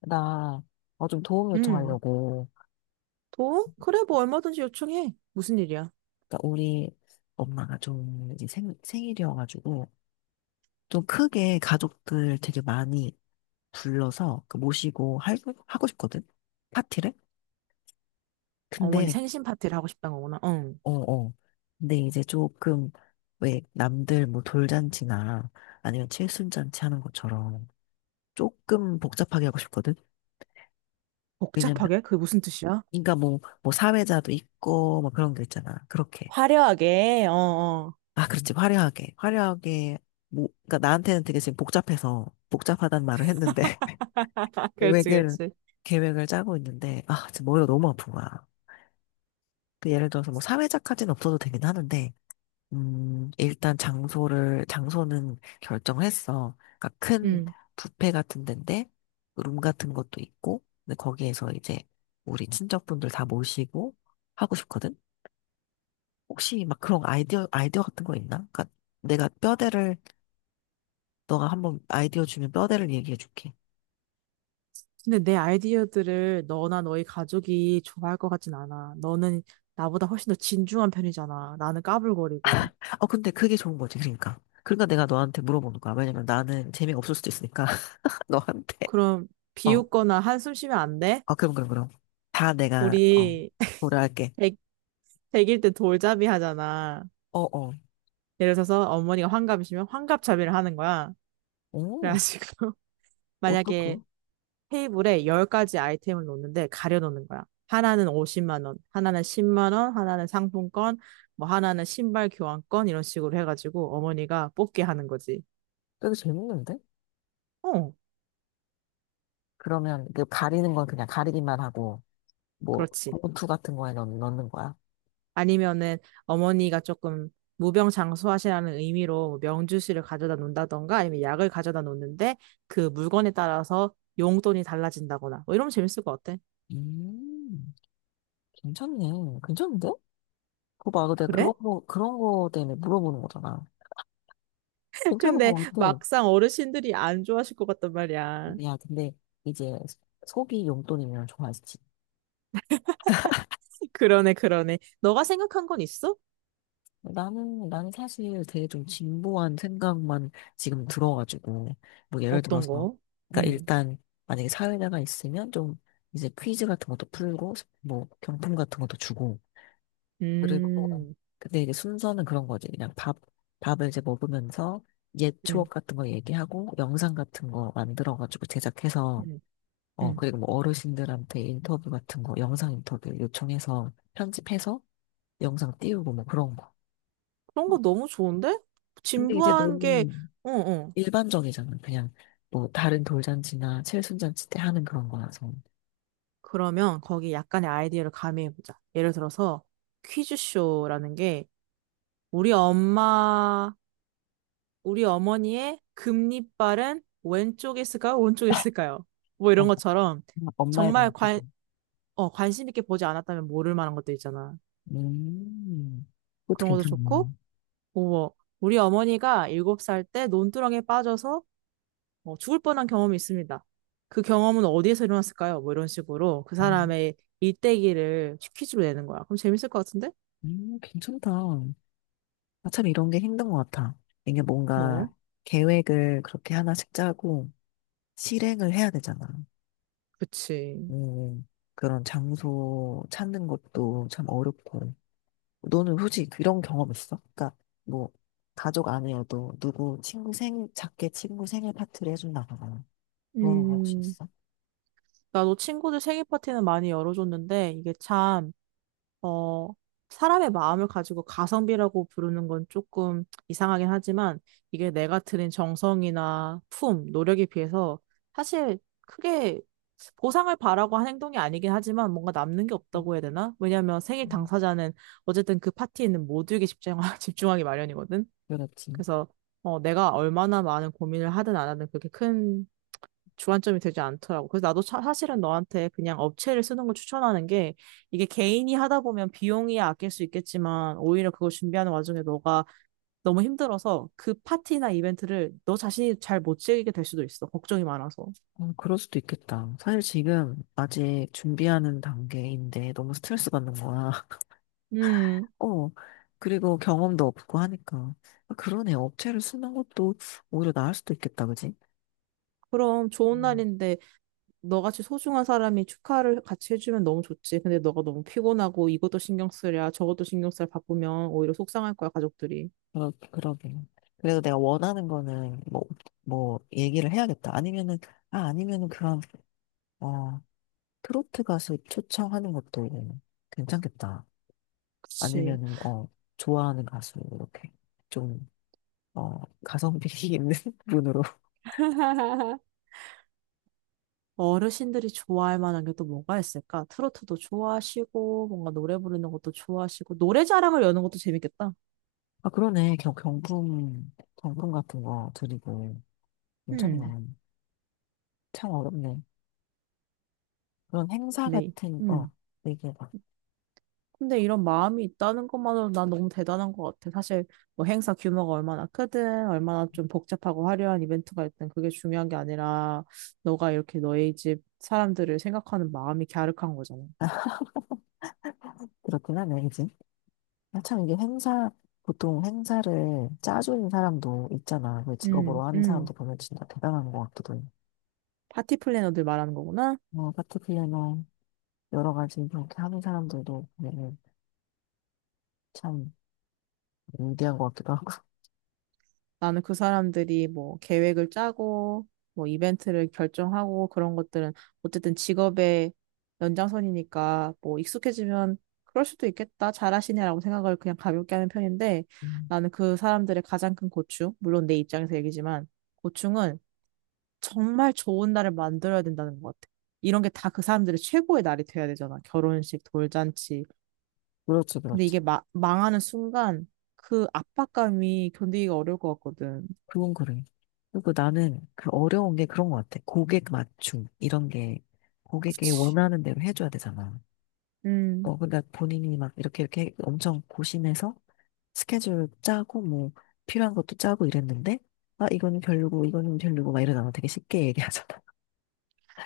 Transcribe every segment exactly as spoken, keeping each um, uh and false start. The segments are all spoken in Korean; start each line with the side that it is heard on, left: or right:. left: 나, 어, 좀 도움
right: 응.
left: 요청하려고.
right: 돈? 그래, 뭐 얼마든지 요청해. 무슨 일이야?
left: 그러니까 우리 엄마가 좀 이제 생, 생일이어가지고, 좀 크게 가족들 되게 많이 불러서 그 모시고 할, 하고 싶거든? 파티를?
right: 어머니
left: 근데,
right: 생신 파티를 하고 싶단 거구나. 응.
left: 어, 어. 근데 이제 조금, 왜 남들 뭐 돌잔치나 아니면 칠순잔치 하는 것처럼 조금 복잡하게 하고 싶거든? 왜냐면,
right: 복잡하게? 그게 무슨 뜻이야?
left: 그러니까 뭐, 뭐 사회자도 있고, 뭐 그런 게 있잖아. 그렇게.
right: 화려하게, 어, 어.
left: 아, 그렇지. 화려하게. 화려하게. 뭐, 그러니까 나한테는 되게 지금 복잡해서 복잡하단 말을 했는데
right: 그렇지,
left: 계획을
right: 그렇지.
left: 계획을 짜고 있는데 아, 지금 머리가 너무 아픈 거야. 그 예를 들어서 뭐 사회자까지는 없어도 되긴 하는데 음, 일단 장소를 장소는 결정을 했어. 그러니까 큰
right: 응.
left: 뷔페 같은 데인데 룸 같은 것도 있고 근데 거기에서 이제 우리 친척분들 다 모시고 하고 싶거든. 혹시 막 그런 아이디어 아이디어 같은 거 있나? 그러니까 내가 뼈대를 너가 한번 아이디어 주면 뼈대를 얘기해 줄게.
right: 근데 내 아이디어들을 너나 너희 가족이 좋아할 것 같진 않아. 너는 나보다 훨씬 더 진중한 편이잖아. 나는 까불거리고.
left: 어, 근데 그게 좋은 거지, 그러니까. 그러니까 내가 너한테 물어보는 거야. 왜냐면 나는 재미없을 수도 있으니까, 너한테.
right: 그럼
left: 어,
right: 비웃거나 한숨 쉬면 안 돼?
left: 어, 그럼, 그럼, 그럼. 다 내가, 어,
right: 우리
left: 고려할게.
right: 백, 백일 때 돌잡이 하잖아.
left: 어, 어.
right: 예를 들어서 어머니가 환갑이시면 환갑잡이를 하는 거야.
left: 오,
right: 그래가지고
left: 어떡해.
right: 만약에 테이블에 열 가지 아이템을 놓는데 가려놓는 거야. 하나는 오십만 원, 하나는 십만 원, 하나는 상품권, 뭐 하나는 신발 교환권 이런 식으로 해가지고 어머니가 뽑게 하는 거지.
left: 되게 재밌는데?
right: 어,
left: 그러면 그 가리는 건 그냥 가리기만 하고, 뭐,
right: 그렇지.
left: 봉투 같은 거에 넣, 넣는 거야?
right: 아니면은 어머니가 조금 무병장수하시라는 의미로 명주실을 가져다 놓는다던가 아니면 약을 가져다 놓는데 그 물건에 따라서 용돈이 달라진다거나 뭐 이러면 재밌을 것 같아.
left: 음, 괜찮네. 괜찮은데? 그거 봐, 내가
right: 그래?
left: 그런 거, 그런 거 때문에 물어보는 거잖아. 괜찮은
right: 근데
left: 거 같아.
right: 막상 어르신들이 안 좋아하실 것 같단 말이야.
left: 야, 근데 이제 속이 용돈이면 좋아하지.
right: 그러네, 그러네. 너가 생각한 건 있어?
left: 나는, 나는 사실 되게 좀 진보한 생각만 지금 들어가지고, 뭐 예를
right: 어떤
left: 들어서,
right: 거?
left: 그러니까
right: 음,
left: 일단 만약에 사회자가 있으면 좀 이제 퀴즈 같은 것도 풀고, 뭐 경품 같은 것도 주고, 그리고, 어,
right: 음,
left: 근데 이게 순서는 그런 거지. 그냥 밥, 밥을 이제 먹으면서 옛
right: 음,
left: 추억 같은 거 얘기하고, 영상 같은 거 만들어가지고 제작해서
right: 음,
left: 어,
right: 음.
left: 그리고 뭐 어르신들한테 인터뷰 같은 거, 영상 인터뷰 요청해서 편집해서 영상 띄우고 뭐 그런 거.
right: 그런 거 너무 좋은데?
left: 근데 이제
right: 진부한 게,
left: 너무
right: 어, 어.
left: 일반적이잖아. 그냥 뭐 다른 돌잔치나 칠순잔치 때 하는 그런 거라서.
right: 그러면 거기 약간의 아이디어를 가미해보자. 예를 들어서 퀴즈쇼라는 게 우리 엄마, 우리 어머니의 금리빨은 왼쪽에 있을까요? 오른쪽에 있을까요? 뭐
left: 어,
right: 이런 것처럼
left: 엄마- 엄마의
right: 정말
left: 잔치도.
right: 관, 어, 관심 있게 보지 않았다면 모를 만한 것도 있잖아.
left: 음, 그것도
right: 그런 것도 좋고,
left: 괜찮네.
right: 어머, 우리 어머니가 일곱 살 때 논두렁에 빠져서 어, 죽을 뻔한 경험이 있습니다. 그 경험은 어디에서 일어났을까요? 뭐 이런 식으로 그
left: 음,
right: 사람의 일대기를 퀴즈로 내는 거야. 그럼 재밌을 것 같은데?
left: 음, 괜찮다. 아, 참 이런 게 힘든 것 같아. 이게
right: 뭐,
left: 뭔가 계획을 그렇게 하나씩 짜고 실행을 해야 되잖아.
right: 그치.
left: 음, 그런 장소 찾는 것도 참 어렵고. 너는 혹시 그런 경험 있어? 그러니까 뭐 가족 아니어도 누구 친구 생일 작게 친구 생일 파티를 해준다거나 그런 거 혹시
right: 음,
left: 있어?
right: 나도 친구들 생일 파티는 많이 열어줬는데 이게 참 어, 사람의 마음을 가지고 가성비라고 부르는 건 조금 이상하긴 하지만 이게 내가 들인 정성이나 품, 노력에 비해서 사실 크게 보상을 바라고 한 행동이 아니긴 하지만 뭔가 남는 게 없다고 해야 되나? 왜냐하면 생일
left: 음,
right: 당사자는 어쨌든 그 파티에 있는 모두에게 집중하, 집중하기 마련이거든.
left: 그렇지.
right: 그래서 어, 내가 얼마나 많은 고민을 하든 안 하든 그렇게 큰 주안점이 되지 않더라고. 그래서 나도 차- 사실은 너한테 그냥 업체를 쓰는 걸 추천하는 게 이게 개인이 하다 보면 비용이 아낄 수 있겠지만 오히려 그걸 준비하는 와중에 너가 너무 힘들어서 그 파티나 이벤트를 너 자신이 잘 못 즐기게 될 수도 있어. 걱정이 많아서.
left: 어, 그럴 수도 있겠다. 사실 지금 아직 준비하는 단계인데 너무 스트레스 받는 거야.
right: 음,
left: 어, 그리고 경험도 없고 하니까. 아, 그러네. 업체를 쓰는 것도 오히려 나을 수도 있겠다, 그지?
right: 그럼 좋은
left: 음.
right: 날인데 너같이 소중한 사람이 축하를 같이 해주면 너무 좋지. 근데 너가 너무 피곤하고 이것도 신경 쓰랴 저것도 신경 쓰랴 바쁘면 오히려 속상할 거야, 가족들이.
left: 그러, 그러게요. 그래서 내가 원하는 거는 뭐, 뭐, 얘기를 해야겠다. 아니면은, 아, 아니면은 그런, 어, 트로트 가수 초청하는 것도 괜찮겠다.
right: 그치.
left: 아니면은, 어, 좋아하는 가수, 이렇게 좀, 어, 가성비 있는 분으로.
right: 어르신들이 좋아할 만한 게 또 뭐가 있을까? 트로트도 좋아하시고, 뭔가 노래 부르는 것도 좋아하시고, 노래 자랑을 여는 것도 재밌겠다.
left: 아, 그러네. 경, 경품, 경품 같은 거 드리고. 괜찮네.
right: 음,
left: 참 어렵네. 그런 행사
right: 근데,
left: 같은, 어,
right: 음.
left: 되게 막
right: 근데 이런 마음이 있다는 것만으로 난 너무 대단한 것 같아. 사실, 뭐 행사 규모가 얼마나 크든, 얼마나 좀 복잡하고 화려한 이벤트가 있든, 그게 중요한 게 아니라, 너가 이렇게 너의 집 사람들을 생각하는 마음이 갸륵한 거잖아.
left: 그렇긴 하네. 아, 참 이게 행사, 보통 행사를 짜주는 사람도 있잖아. 그 직업으로
right: 음,
left: 하는
right: 음.
left: 사람도 보면 진짜 대단한 것 같기도 해.
right: 파티 플래너들 말하는 거구나.
left: 뭐, 파티플래너, 여러 가지 그렇게 하는 사람들도 보면은 참 위대한 것 같기도 하고.
right: 나는 그 사람들이 뭐 계획을 짜고 뭐 이벤트를 결정하고 그런 것들은 어쨌든 직업의 연장선이니까 뭐 익숙해지면 그럴 수도 있겠다. 잘하시네라고 생각을 그냥 가볍게 하는 편인데
left: 음,
right: 나는 그 사람들의 가장 큰 고충, 물론 내 입장에서 얘기지만 고충은 정말 좋은 날을 만들어야 된다는 것 같아. 이런 게 다 그 사람들의 최고의 날이 돼야 되잖아. 결혼식, 돌잔치.
left: 그렇지,
right: 근데
left: 그렇지.
right: 이게 마, 망하는 순간 그 압박감이 견디기가 어려울 것 같거든.
left: 그건 그래. 그리고 나는 그 어려운 게 그런 것 같아. 고객 맞춤, 이런 게 고객이
right: 그치.
left: 원하는 대로 해줘야 되잖아.
right: 음,
left: 어, 근데 본인이 막 이렇게 이렇게 엄청 고심해서 스케줄 짜고 뭐 필요한 것도 짜고 이랬는데, 아, 이거는 별로고, 이거는 별로고 막 이러잖아. 되게 쉽게 얘기하잖아.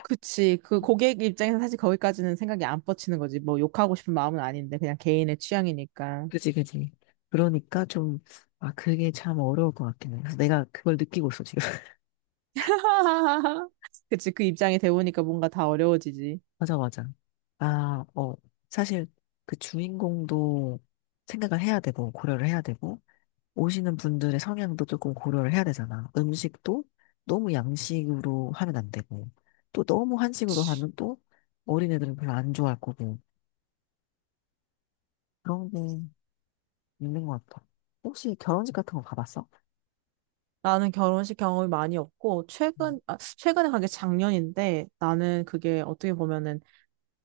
right: 그치. 그 고객 입장에서 사실 거기까지는 생각이 안 뻗치는 거지. 뭐 욕하고 싶은 마음은 아닌데, 그냥 개인의 취향이니까.
left: 그지, 그지. 그러니까 좀, 아, 그게 참 어려울 것 같긴 해. 그래서 내가 그걸 느끼고 있어, 지금.
right: 그치. 그 입장이 되보니까 뭔가 다 어려워지지.
left: 맞아, 맞아. 아, 어, 사실 그 주인공도 생각을 해야 되고, 고려를 해야 되고, 오시는 분들의 성향도 조금 고려를 해야 되잖아. 음식도 너무 양식으로 하면 안 되고, 또 너무 한식으로
right: 그치.
left: 하면 또 어린애들은 별로 안 좋아할 거고, 그런 게 있는 것 같아. 혹시 결혼식 같은 거 가봤어?
right: 나는 결혼식 경험이 많이 없고,
left: 음.
right: 최근, 아, 최근에 간 게 작년인데, 나는 그게 어떻게 보면은,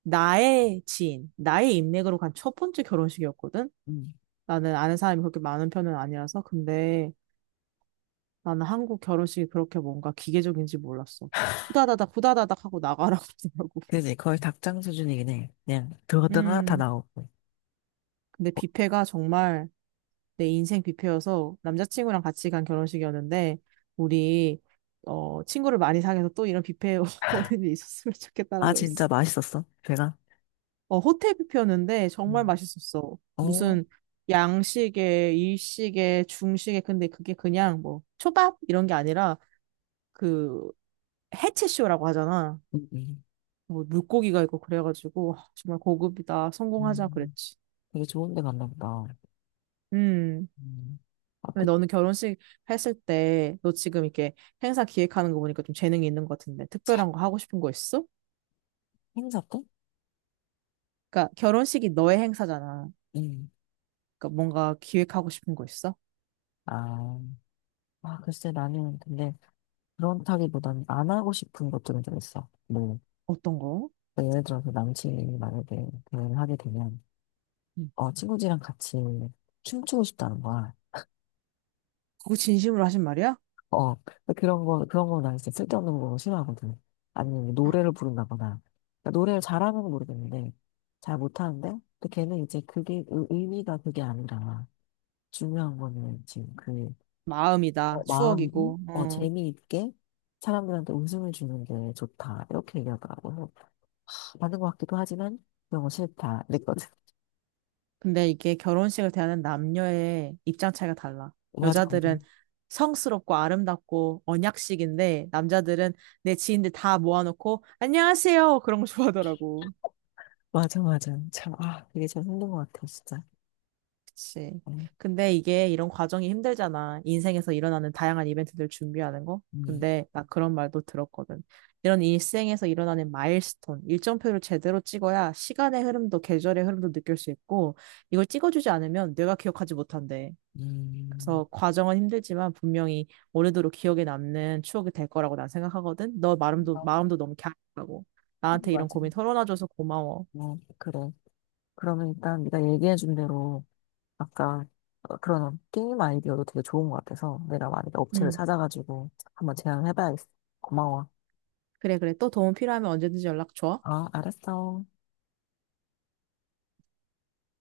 right: 나의 지인, 나의 인맥으로 간 첫 번째 결혼식이었거든?
left: 응.
right: 나는 아는 사람이 그렇게 많은 편은 아니라서. 근데, 나는 한국 결혼식이 그렇게 뭔가 기계적인지 몰랐어. 후다다닥 후다다닥 하고 나가라고 그러더라고.
left: 그지? 거의 닭장 수준이긴 해. 그냥 들어갔다가 다
right: 음.
left: 나오고.
right: 근데 뷔페가 정말 내 인생 뷔페여서 남자친구랑 같이 간 결혼식이었는데 우리 어 친구를 많이 사귀어서 또 이런 뷔페 오는 일이 있었으면
left: 아,
right: 좋겠다라고
left: 진짜
right: 그랬어.
left: 맛있었어? 배가?
right: 어 호텔 뷔페였는데 정말
left: 음,
right: 맛있었어.
left: 어,
right: 무슨 양식에 일식에 중식에 근데 그게 그냥 뭐 초밥 이런 게 아니라 그 해체쇼라고 하잖아.
left: 음.
right: 뭐 물고기가 있고 그래가지고 아, 정말 고급이다.
left: 음,
right: 성공하자
left: 음.
right: 그랬지.
left: 되게 좋은 데 갔나 보다.
right: 음.
left: 음. 아,
right: 근데
left: 그,
right: 너는 결혼식 했을 때 너 지금 이렇게 행사 기획하는 거 보니까 좀 재능이 있는 것 같은데
left: 차,
right: 특별한 거 하고 싶은 거 있어?
left: 행사 때?
right: 그러니까 결혼식이 너의 행사잖아.
left: 응.
right: 그러니까 뭔가 기획하고 싶은 거 있어?
left: 아, 아, 글쎄, 나는 근데 그렇다기보다는 안 하고 싶은 것들은 좀 있어. 뭐,
right: 어떤 거?
left: 그러니까 예를 들어서 남친이 만약에 대화를 하게 되면,
right: 음.
left: 어, 친구들이랑 같이 춤추고 싶다는 거야.
right: 그거 진심으로 하신 말이야?
left: 어, 그런 거, 그런 거 나 진짜 쓸데없는 거 싫어하거든. 아니면 뭐 노래를 부른다거나. 그러니까 노래를 잘하는 건 모르겠는데, 잘 못하는데, 또 걔는 이제 그게, 의- 의미가 그게 아니라, 중요한 거는 지금 그,
right: 마음이다.
left: 어, 마음이,
right: 추억이고.
left: 어,
right: 어.
left: 재미있게 사람들한테 웃음을 주는 게 좋다. 이렇게 얘기하더라고. 맞는 것 같기도 하지만 너무 싫다 이랬거든.
right: 근데 이게 결혼식을 대하는 남녀의 입장 차이가 달라.
left: 맞아,
right: 여자들은 성스럽고 아름답고 언약식인데 남자들은 내 지인들 다 모아놓고 안녕하세요 그런 거 좋아하더라고.
left: 맞아, 맞아. 참, 아, 이게 참 힘든 것 같아, 진짜.
right: 그치.
left: 음,
right: 근데 이게 이런 과정이 힘들잖아. 인생에서 일어나는 다양한 이벤트들 준비하는 거.
left: 음,
right: 근데 나 그런 말도 들었거든. 이런 일생에서 일어나는 마일스톤, 일정표를 제대로 찍어야 시간의 흐름도 계절의 흐름도 느낄 수 있고 이걸 찍어주지 않으면 내가 기억하지 못한대.
left: 음.
right: 그래서 과정은 힘들지만 분명히 오래도록 기억에 남는 추억이 될 거라고 난 생각하거든. 너 마음도
left: 맞아,
right: 마음도 너무 갸름하고
left: 하
right: 나한테 이런
left: 맞아.
right: 고민 털어놔줘서 고마워.
left: 어, 그래. 그러면 일단 네가 얘기해준 대로 아까 어, 그런 게임 아이디어도 되게 좋은 것 같아서 내가 만약에 업체를
right: 응.
left: 찾아가지고 한번 제안해봐야겠어. 고마워.
right: 그래 그래. 또 도움 필요하면 언제든지 연락 줘.
left: 아, 알았어.